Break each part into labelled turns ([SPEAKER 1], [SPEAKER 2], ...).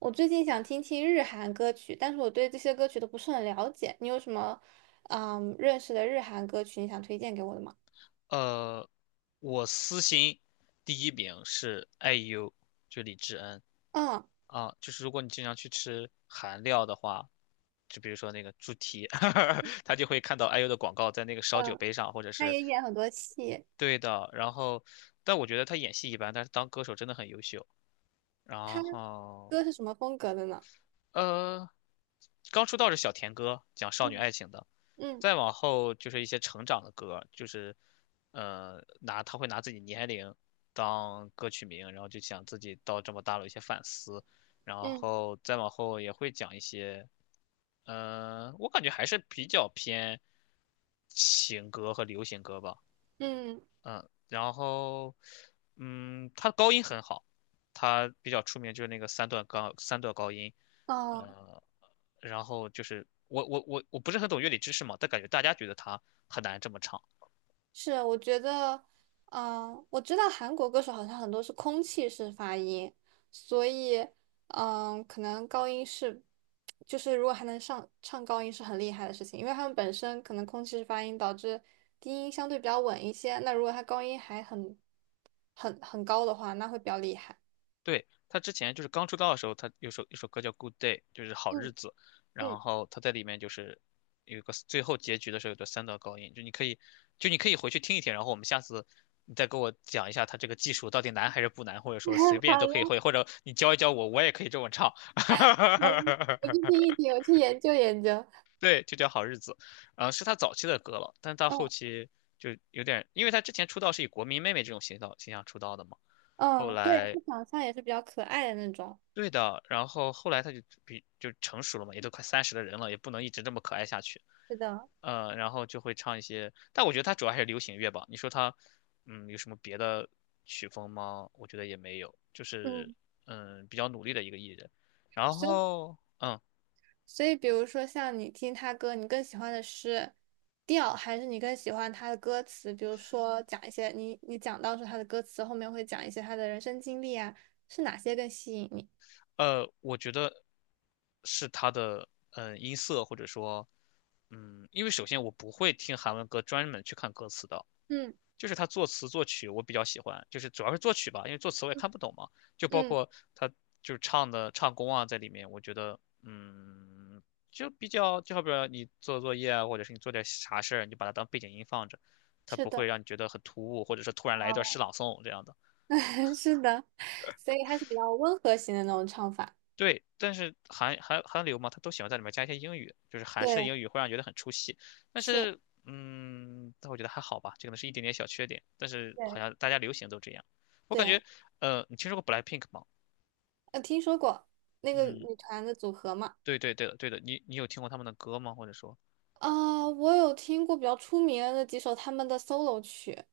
[SPEAKER 1] 我最近想听听日韩歌曲，但是我对这些歌曲都不是很了解。你有什么认识的日韩歌曲你想推荐给我的吗？
[SPEAKER 2] 呃，我私心第一名是 IU，n
[SPEAKER 1] 嗯
[SPEAKER 2] 啊，就是如果你经常去吃韩料的话，就比如说那个猪蹄，他就会看到 IU 的广告在那个烧酒
[SPEAKER 1] 嗯，
[SPEAKER 2] 杯上，或者
[SPEAKER 1] 他
[SPEAKER 2] 是
[SPEAKER 1] 也演很多戏，
[SPEAKER 2] 对的。然后，但我觉得他演戏一般，但是当歌手真的很优秀。
[SPEAKER 1] 他
[SPEAKER 2] 然后，
[SPEAKER 1] 歌是什么风格的呢？
[SPEAKER 2] 呃，刚出道是小甜歌，讲少女
[SPEAKER 1] 嗯
[SPEAKER 2] 爱情的。
[SPEAKER 1] 嗯
[SPEAKER 2] 再往后就是一些成长的歌，就是他会拿自己年龄当歌曲名，然后就想自己到这么大了一些反思，然
[SPEAKER 1] 嗯
[SPEAKER 2] 后再往后也会讲一些，我感觉还是比较偏情歌和流行歌吧。
[SPEAKER 1] 嗯，
[SPEAKER 2] 然后，他高音很好，他比较出名就是那个三段高音，
[SPEAKER 1] 哦、
[SPEAKER 2] 呃，然后就是我不是很懂乐理知识嘛，但感觉大家觉得他很难这么唱。
[SPEAKER 1] 是，我觉得，我知道韩国歌手好像很多是空气式发音，所以，可能高音是，就是如果还能上唱高音是很厉害的事情，因为他们本身可能空气式发音导致低音相对比较稳一些，那如果他高音还很高的话，那会比较厉害。
[SPEAKER 2] 对，他之前就是刚出道的时候，他有一首歌叫《Good Day》，就是好日
[SPEAKER 1] 嗯
[SPEAKER 2] 子。然
[SPEAKER 1] 嗯，
[SPEAKER 2] 后他在里面就是有一个最后结局的时候有个三道高音，就你可以回去听一听，然后我们下次你再给我讲一下他这个技术到底难还是不难，或者说随 便都
[SPEAKER 1] 好
[SPEAKER 2] 可以
[SPEAKER 1] 的
[SPEAKER 2] 会，或者你教一教我，我也可以这么唱。
[SPEAKER 1] 好的，我去听 一听，我去研究研究。
[SPEAKER 2] 对，就叫好日子，是他早期的歌了，但到后
[SPEAKER 1] 嗯
[SPEAKER 2] 期就有点，因为他之前出道是以国民妹妹这种形象出道的嘛。后
[SPEAKER 1] 嗯，对，
[SPEAKER 2] 来
[SPEAKER 1] 他长相也是比较可爱的那种。
[SPEAKER 2] 对的，然后后来他就成熟了嘛，也都快30的人了，也不能一直这么可爱下去。
[SPEAKER 1] 是的，
[SPEAKER 2] 然后就会唱一些，但我觉得他主要还是流行乐吧。你说他，有什么别的曲风吗？我觉得也没有，就是
[SPEAKER 1] 嗯。
[SPEAKER 2] 比较努力的一个艺人。然
[SPEAKER 1] 所以。
[SPEAKER 2] 后
[SPEAKER 1] 所以，比如说像你听他歌，你更喜欢的是调，还是你更喜欢他的歌词？比如说讲一些你讲到说他的歌词后面会讲一些他的人生经历啊，是哪些更吸引你？
[SPEAKER 2] 我觉得是他的音色或者说因为首先我不会听韩文歌专门去看歌词的，
[SPEAKER 1] 嗯
[SPEAKER 2] 就是他作词作曲我比较喜欢，就是主要是作曲吧，因为作词我也
[SPEAKER 1] 嗯，
[SPEAKER 2] 看不懂嘛，就包
[SPEAKER 1] 嗯，
[SPEAKER 2] 括他就是唱的唱功啊在里面，我觉得就比较就好比说你做作业啊，或者是你做点啥事儿，你就把它当背景音放着，它
[SPEAKER 1] 是
[SPEAKER 2] 不会
[SPEAKER 1] 的，
[SPEAKER 2] 让你觉得很突兀，或者是突然来一段诗
[SPEAKER 1] 哦，
[SPEAKER 2] 朗诵这样的。
[SPEAKER 1] 是的，所以它是比较温和型的那种唱法。
[SPEAKER 2] 对，但是韩流嘛，他都喜欢在里面加一些英语，就是韩式的
[SPEAKER 1] 对，
[SPEAKER 2] 英语会让人觉得很出戏。但
[SPEAKER 1] 是，
[SPEAKER 2] 是，但我觉得还好吧，这可能是一点点小缺点。但是好
[SPEAKER 1] 对
[SPEAKER 2] 像大家流行都这样，我感
[SPEAKER 1] 对，
[SPEAKER 2] 觉，你听说过 BLACKPINK 吗？
[SPEAKER 1] 听说过那个
[SPEAKER 2] 嗯，
[SPEAKER 1] 女团的组合嘛？
[SPEAKER 2] 对对对的对的，你有听过他们的歌吗？或者说
[SPEAKER 1] 啊、我有听过比较出名的那几首他们的 solo 曲。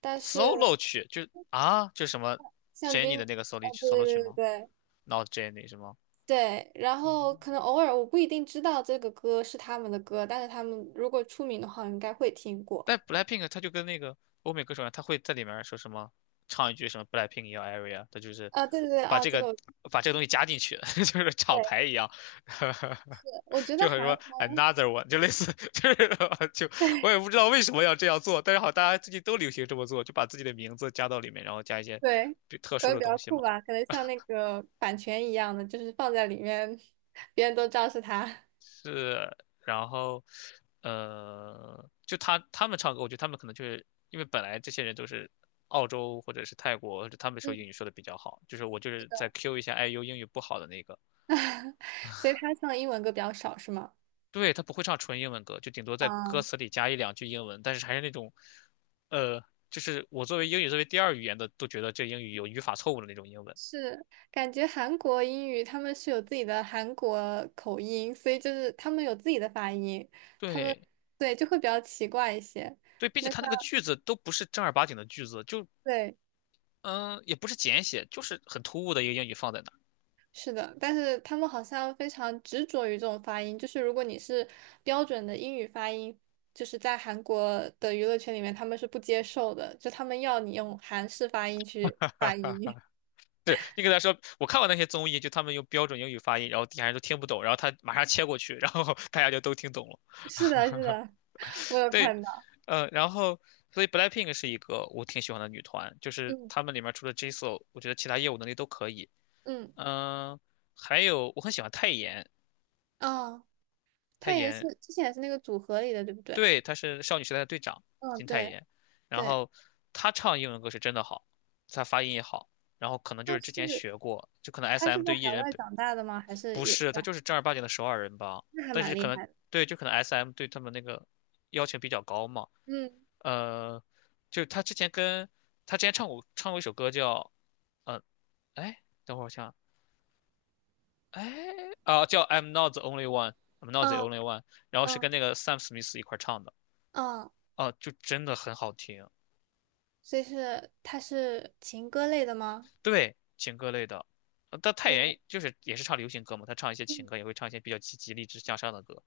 [SPEAKER 1] 但是
[SPEAKER 2] solo 曲，就什么
[SPEAKER 1] 像
[SPEAKER 2] Jennie
[SPEAKER 1] 军，
[SPEAKER 2] 的那个 solo 曲
[SPEAKER 1] 对
[SPEAKER 2] solo 曲
[SPEAKER 1] 对对
[SPEAKER 2] 吗
[SPEAKER 1] 对
[SPEAKER 2] ？Not Jennie 是吗？
[SPEAKER 1] 对，然后可能偶尔我不一定知道这个歌是他们的歌，但是他们如果出名的话，我应该会听过。
[SPEAKER 2] 但 BLACKPINK 他就跟那个欧美歌手一样，他会在里面说什么，唱一句什么 BLACKPINK in your area，他就是
[SPEAKER 1] 啊，对对对，
[SPEAKER 2] 把
[SPEAKER 1] 啊，
[SPEAKER 2] 这
[SPEAKER 1] 这
[SPEAKER 2] 个
[SPEAKER 1] 个我
[SPEAKER 2] 把这个东西加进去，就是厂
[SPEAKER 1] 对，
[SPEAKER 2] 牌一样，
[SPEAKER 1] 我 觉得
[SPEAKER 2] 就很
[SPEAKER 1] 韩
[SPEAKER 2] 说
[SPEAKER 1] 国
[SPEAKER 2] another one，就类似就是 就我也不知道为什么要这样做，但是好，大家最近都流行这么做，就把自己的名字加到里面，然后加一些
[SPEAKER 1] 对
[SPEAKER 2] 比特
[SPEAKER 1] 可
[SPEAKER 2] 殊
[SPEAKER 1] 能
[SPEAKER 2] 的
[SPEAKER 1] 比较
[SPEAKER 2] 东西
[SPEAKER 1] 酷
[SPEAKER 2] 嘛。
[SPEAKER 1] 吧，可能像那个版权一样的，就是放在里面，别人都知道是他。
[SPEAKER 2] 是，然后，就他们唱歌，我觉得他们可能就是因为本来这些人都是澳洲或者是泰国，或者他们说英
[SPEAKER 1] 嗯，
[SPEAKER 2] 语说的比较好，就是我就是在 Q 一下 IU 英语不好的那个。
[SPEAKER 1] 所以他唱英文歌比较少，是吗？
[SPEAKER 2] 对，他不会唱纯英文歌，就顶多在歌
[SPEAKER 1] 嗯。
[SPEAKER 2] 词里加一两句英文，但是还是那种，呃，就是我作为英语作为第二语言的都觉得这英语有语法错误的那种英文。
[SPEAKER 1] 是，感觉韩国英语他们是有自己的韩国口音，所以就是他们有自己的发音，他们
[SPEAKER 2] 对
[SPEAKER 1] 对就会比较奇怪一些。
[SPEAKER 2] 对，并且
[SPEAKER 1] 那像
[SPEAKER 2] 他那个句子都不是正儿八经的句子，就
[SPEAKER 1] 对，
[SPEAKER 2] 也不是简写，就是很突兀的一个英语放在那儿。
[SPEAKER 1] 是的，但是他们好像非常执着于这种发音，就是如果你是标准的英语发音，就是在韩国的娱乐圈里面他们是不接受的，就他们要你用韩式发音去发 音。
[SPEAKER 2] 对你给他说，我看过那些综艺，就他们用标准英语发音，然后底下人都听不懂，然后他马上切过去，然后 大家就都听懂了。
[SPEAKER 1] 是的，是的，我有
[SPEAKER 2] 对，
[SPEAKER 1] 看到，
[SPEAKER 2] 然后所以 BLACKPINK 是一个我挺喜欢的女团，就是
[SPEAKER 1] 嗯
[SPEAKER 2] 她们里面除了 Jisoo，我觉得其他业务能力都可以。
[SPEAKER 1] 嗯，
[SPEAKER 2] 嗯、还有我很喜欢泰妍，
[SPEAKER 1] 哦，
[SPEAKER 2] 泰
[SPEAKER 1] 他也是
[SPEAKER 2] 妍。
[SPEAKER 1] 之前也是那个组合里的，对不对？
[SPEAKER 2] 对，她是少女时代的队长
[SPEAKER 1] 嗯，
[SPEAKER 2] 金泰
[SPEAKER 1] 对
[SPEAKER 2] 妍，然
[SPEAKER 1] 对，
[SPEAKER 2] 后她唱英文歌是真的好，她发音也好，然后可能就
[SPEAKER 1] 他
[SPEAKER 2] 是之前
[SPEAKER 1] 是
[SPEAKER 2] 学过，就可能
[SPEAKER 1] 他是
[SPEAKER 2] SM
[SPEAKER 1] 在
[SPEAKER 2] 对艺
[SPEAKER 1] 海
[SPEAKER 2] 人
[SPEAKER 1] 外长大的吗？还是
[SPEAKER 2] 不
[SPEAKER 1] 也
[SPEAKER 2] 是，他
[SPEAKER 1] 在？
[SPEAKER 2] 就是正儿八经的首尔人吧？
[SPEAKER 1] 那还
[SPEAKER 2] 但是
[SPEAKER 1] 蛮
[SPEAKER 2] 可
[SPEAKER 1] 厉
[SPEAKER 2] 能
[SPEAKER 1] 害的。
[SPEAKER 2] 对，就可能 SM 对他们那个要求比较高嘛。
[SPEAKER 1] 嗯
[SPEAKER 2] 呃，就他之前唱过一首歌叫呃，哎，等会儿我想，哎叫 I'm not the only one，I'm not the
[SPEAKER 1] 嗯
[SPEAKER 2] only one，然后是
[SPEAKER 1] 嗯
[SPEAKER 2] 跟那个 Sam Smith 一块儿唱的。
[SPEAKER 1] 嗯，
[SPEAKER 2] 啊，就真的很好听。
[SPEAKER 1] 所以是他是情歌类的吗？
[SPEAKER 2] 对，情歌类的，但泰
[SPEAKER 1] 对，
[SPEAKER 2] 妍就是也是唱流行歌嘛，他唱一些情
[SPEAKER 1] 嗯，
[SPEAKER 2] 歌，也会唱一些比较积极励志向上的歌。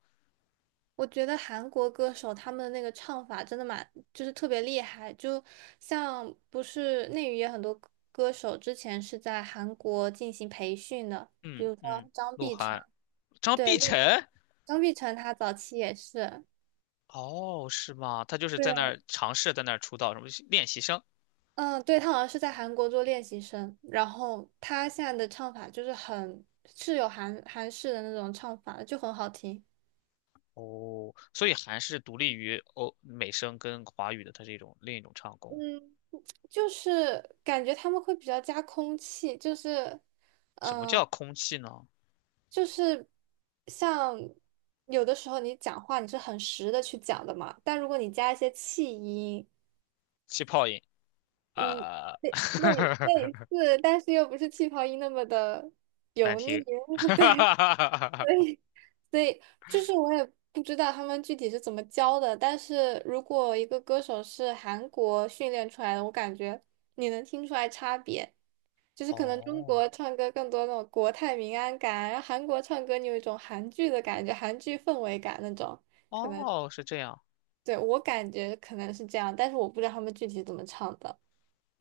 [SPEAKER 1] 我觉得韩国歌手他们的那个唱法真的蛮，就是特别厉害。就像不是内娱也很多歌手之前是在韩国进行培训的，比
[SPEAKER 2] 嗯
[SPEAKER 1] 如说
[SPEAKER 2] 嗯，
[SPEAKER 1] 张
[SPEAKER 2] 鹿
[SPEAKER 1] 碧晨，
[SPEAKER 2] 晗，张
[SPEAKER 1] 对，
[SPEAKER 2] 碧晨。
[SPEAKER 1] 张碧晨她早期也是。
[SPEAKER 2] 哦，是吗？他就是在那
[SPEAKER 1] 对。
[SPEAKER 2] 儿尝试在那儿出道，什么练习生。
[SPEAKER 1] 嗯，对，他好像是在韩国做练习生，然后他现在的唱法就是很是有韩式的那种唱法的就很好听。
[SPEAKER 2] 哦，所以还是独立于欧美声跟华语的，它是另一种唱功。
[SPEAKER 1] 嗯，就是感觉他们会比较加空气，就是
[SPEAKER 2] 什么
[SPEAKER 1] 嗯，呃
[SPEAKER 2] 叫空气呢？
[SPEAKER 1] 就是像有的时候你讲话你是很实的去讲的嘛，但如果你加一些气音，
[SPEAKER 2] 气泡音
[SPEAKER 1] 嗯，
[SPEAKER 2] 啊，
[SPEAKER 1] 类 类类似，但是又不是气泡音那么的
[SPEAKER 2] 难
[SPEAKER 1] 油腻，
[SPEAKER 2] 听。
[SPEAKER 1] 对，所 以。所以就是我也不知道他们具体是怎么教的，但是如果一个歌手是韩国训练出来的，我感觉你能听出来差别，就是可能中
[SPEAKER 2] 哦
[SPEAKER 1] 国唱歌更多那种国泰民安感，然后韩国唱歌你有一种韩剧的感觉，韩剧氛围感那种，可能，
[SPEAKER 2] 哦，是这样。
[SPEAKER 1] 对，我感觉可能是这样，但是我不知道他们具体怎么唱的。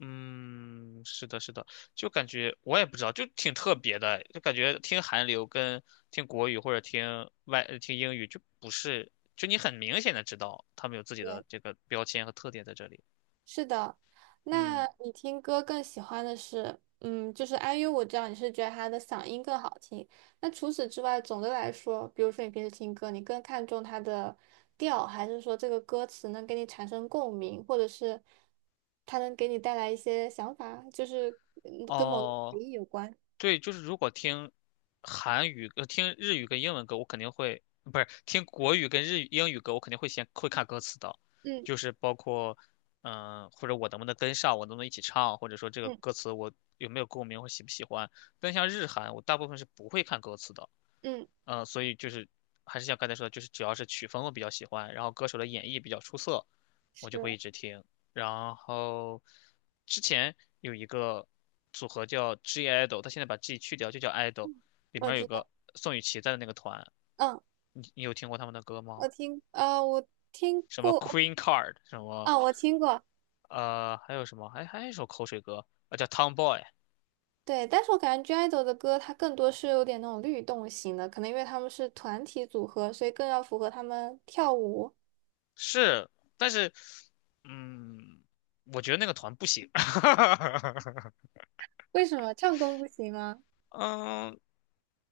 [SPEAKER 2] 嗯，是的，是的，就感觉我也不知道，就挺特别的，就感觉听韩流跟听国语或者听听英语就不是，就你很明显的知道他们有自己的
[SPEAKER 1] 对。
[SPEAKER 2] 这个标签和特点在这里。
[SPEAKER 1] 是的，那
[SPEAKER 2] 嗯，
[SPEAKER 1] 你听歌更喜欢的是，嗯，就是 IU，我知道你是觉得他的嗓音更好听。那除此之外，总的来说，比如说你平时听歌，你更看重它的调，还是说这个歌词能给你产生共鸣，或者是它能给你带来一些想法，就是嗯跟某个
[SPEAKER 2] 哦，
[SPEAKER 1] 回忆有关？
[SPEAKER 2] 对，就是如果听韩语、听日语跟英文歌，我肯定会，不是听国语跟日语、英语歌，我肯定会先看歌词的，就
[SPEAKER 1] 嗯
[SPEAKER 2] 是包括，或者我能不能跟上，我能不能一起唱，或者说这个
[SPEAKER 1] 嗯
[SPEAKER 2] 歌词我有没有共鸣，或喜不喜欢。但像日韩，我大部分是不会看歌词的，
[SPEAKER 1] 嗯，
[SPEAKER 2] 所以就是还是像刚才说的，就是只要是曲风我比较喜欢，然后歌手的演绎比较出色，我就会一
[SPEAKER 1] 是，
[SPEAKER 2] 直听。然后之前有一个组合叫 G IDOL，他现在把 G 去掉就叫 IDOL，里
[SPEAKER 1] 我
[SPEAKER 2] 面有
[SPEAKER 1] 知
[SPEAKER 2] 个
[SPEAKER 1] 道，
[SPEAKER 2] 宋雨琦在的那个团，
[SPEAKER 1] 嗯，
[SPEAKER 2] 你有听过他们的歌吗？
[SPEAKER 1] 我听
[SPEAKER 2] 什么
[SPEAKER 1] 过，
[SPEAKER 2] Queen Card，什么
[SPEAKER 1] 啊，我听过，
[SPEAKER 2] 还有什么，还有一首口水歌啊，叫 Tomboy。
[SPEAKER 1] 对，但是我感觉 GIDLE 的歌它更多是有点那种律动型的，可能因为他们是团体组合，所以更要符合他们跳舞。
[SPEAKER 2] 是，但是嗯，我觉得那个团不行。
[SPEAKER 1] 为什么唱功不行吗？
[SPEAKER 2] 嗯，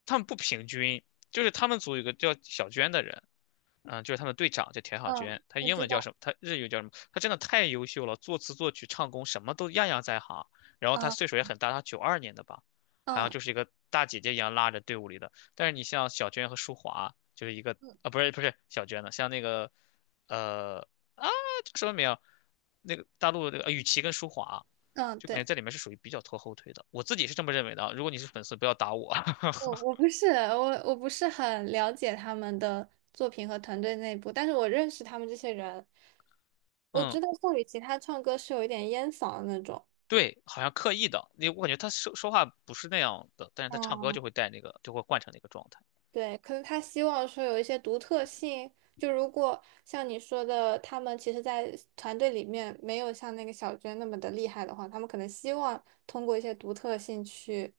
[SPEAKER 2] 他们不平均，就是他们组有个叫小娟的人。就是他们队长叫田小
[SPEAKER 1] 嗯，
[SPEAKER 2] 娟。她
[SPEAKER 1] 我
[SPEAKER 2] 英
[SPEAKER 1] 知
[SPEAKER 2] 文叫
[SPEAKER 1] 道，
[SPEAKER 2] 什么？她日语叫什么？她真的太优秀了，作词作曲唱功什么都样样在行。然后她岁
[SPEAKER 1] 嗯
[SPEAKER 2] 数也很大，她92年的吧，好像
[SPEAKER 1] 嗯
[SPEAKER 2] 就是一个大姐姐一样拉着队伍里的。但是你像小娟和舒华，就是一个
[SPEAKER 1] 嗯
[SPEAKER 2] 啊，不是不是小娟的，像那个呃叫什么名啊那个大陆那个雨琦跟舒华。
[SPEAKER 1] 嗯，
[SPEAKER 2] 就感觉
[SPEAKER 1] 对，
[SPEAKER 2] 在里面是属于比较拖后腿的，我自己是这么认为的啊如果你是粉丝，不要打我。
[SPEAKER 1] 我我 不是我我不是很了解他们的作品和团队内部，但是我认识他们这些人，我
[SPEAKER 2] 嗯，
[SPEAKER 1] 知道宋雨琦她唱歌是有一点烟嗓的那种。
[SPEAKER 2] 对，好像刻意的，你我感觉他说话不是那样的，但是他唱歌
[SPEAKER 1] 嗯。
[SPEAKER 2] 就会带那个，就会换成那个状态。
[SPEAKER 1] 对，可能他希望说有一些独特性。就如果像你说的，他们其实，在团队里面没有像那个小娟那么的厉害的话，他们可能希望通过一些独特性去，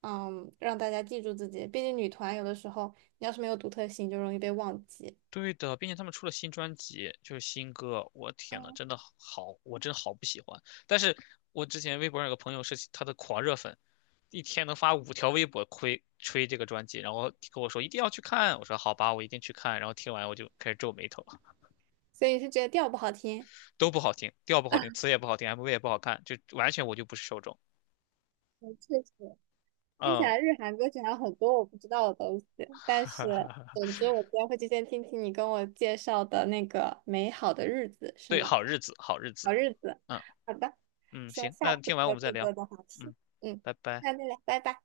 [SPEAKER 1] 嗯，让大家记住自己。毕竟女团有的时候，你要是没有独特性，就容易被忘记。
[SPEAKER 2] 对的，并且他们出了新专辑，就是新歌，我天呐，真的好，我真好不喜欢。但是我之前微博上有个朋友是他的狂热粉，一天能发5条微博吹吹这个专辑，然后跟我说一定要去看，我说好吧，我一定去看。然后听完我就开始皱眉头，
[SPEAKER 1] 所以是觉得调不好听？
[SPEAKER 2] 都不好听，调不好听，词也不好听，MV 也不好看，就完全我就不是受众。
[SPEAKER 1] 嗯，确实，听起
[SPEAKER 2] 嗯，
[SPEAKER 1] 来日韩歌曲还有很多我不知道的东西。但是，总之，我今天会提前听听你跟我介绍的那个《美好的日子》，是
[SPEAKER 2] 对，
[SPEAKER 1] 吗？
[SPEAKER 2] 好日子，好日子，
[SPEAKER 1] 好日子。
[SPEAKER 2] 嗯。
[SPEAKER 1] 好的，
[SPEAKER 2] 嗯，
[SPEAKER 1] 希望
[SPEAKER 2] 行，
[SPEAKER 1] 下
[SPEAKER 2] 那听
[SPEAKER 1] 次
[SPEAKER 2] 完我
[SPEAKER 1] 再
[SPEAKER 2] 们再
[SPEAKER 1] 更
[SPEAKER 2] 聊。
[SPEAKER 1] 多的话题。
[SPEAKER 2] 嗯，
[SPEAKER 1] 嗯，
[SPEAKER 2] 拜拜。
[SPEAKER 1] 那再来，拜拜。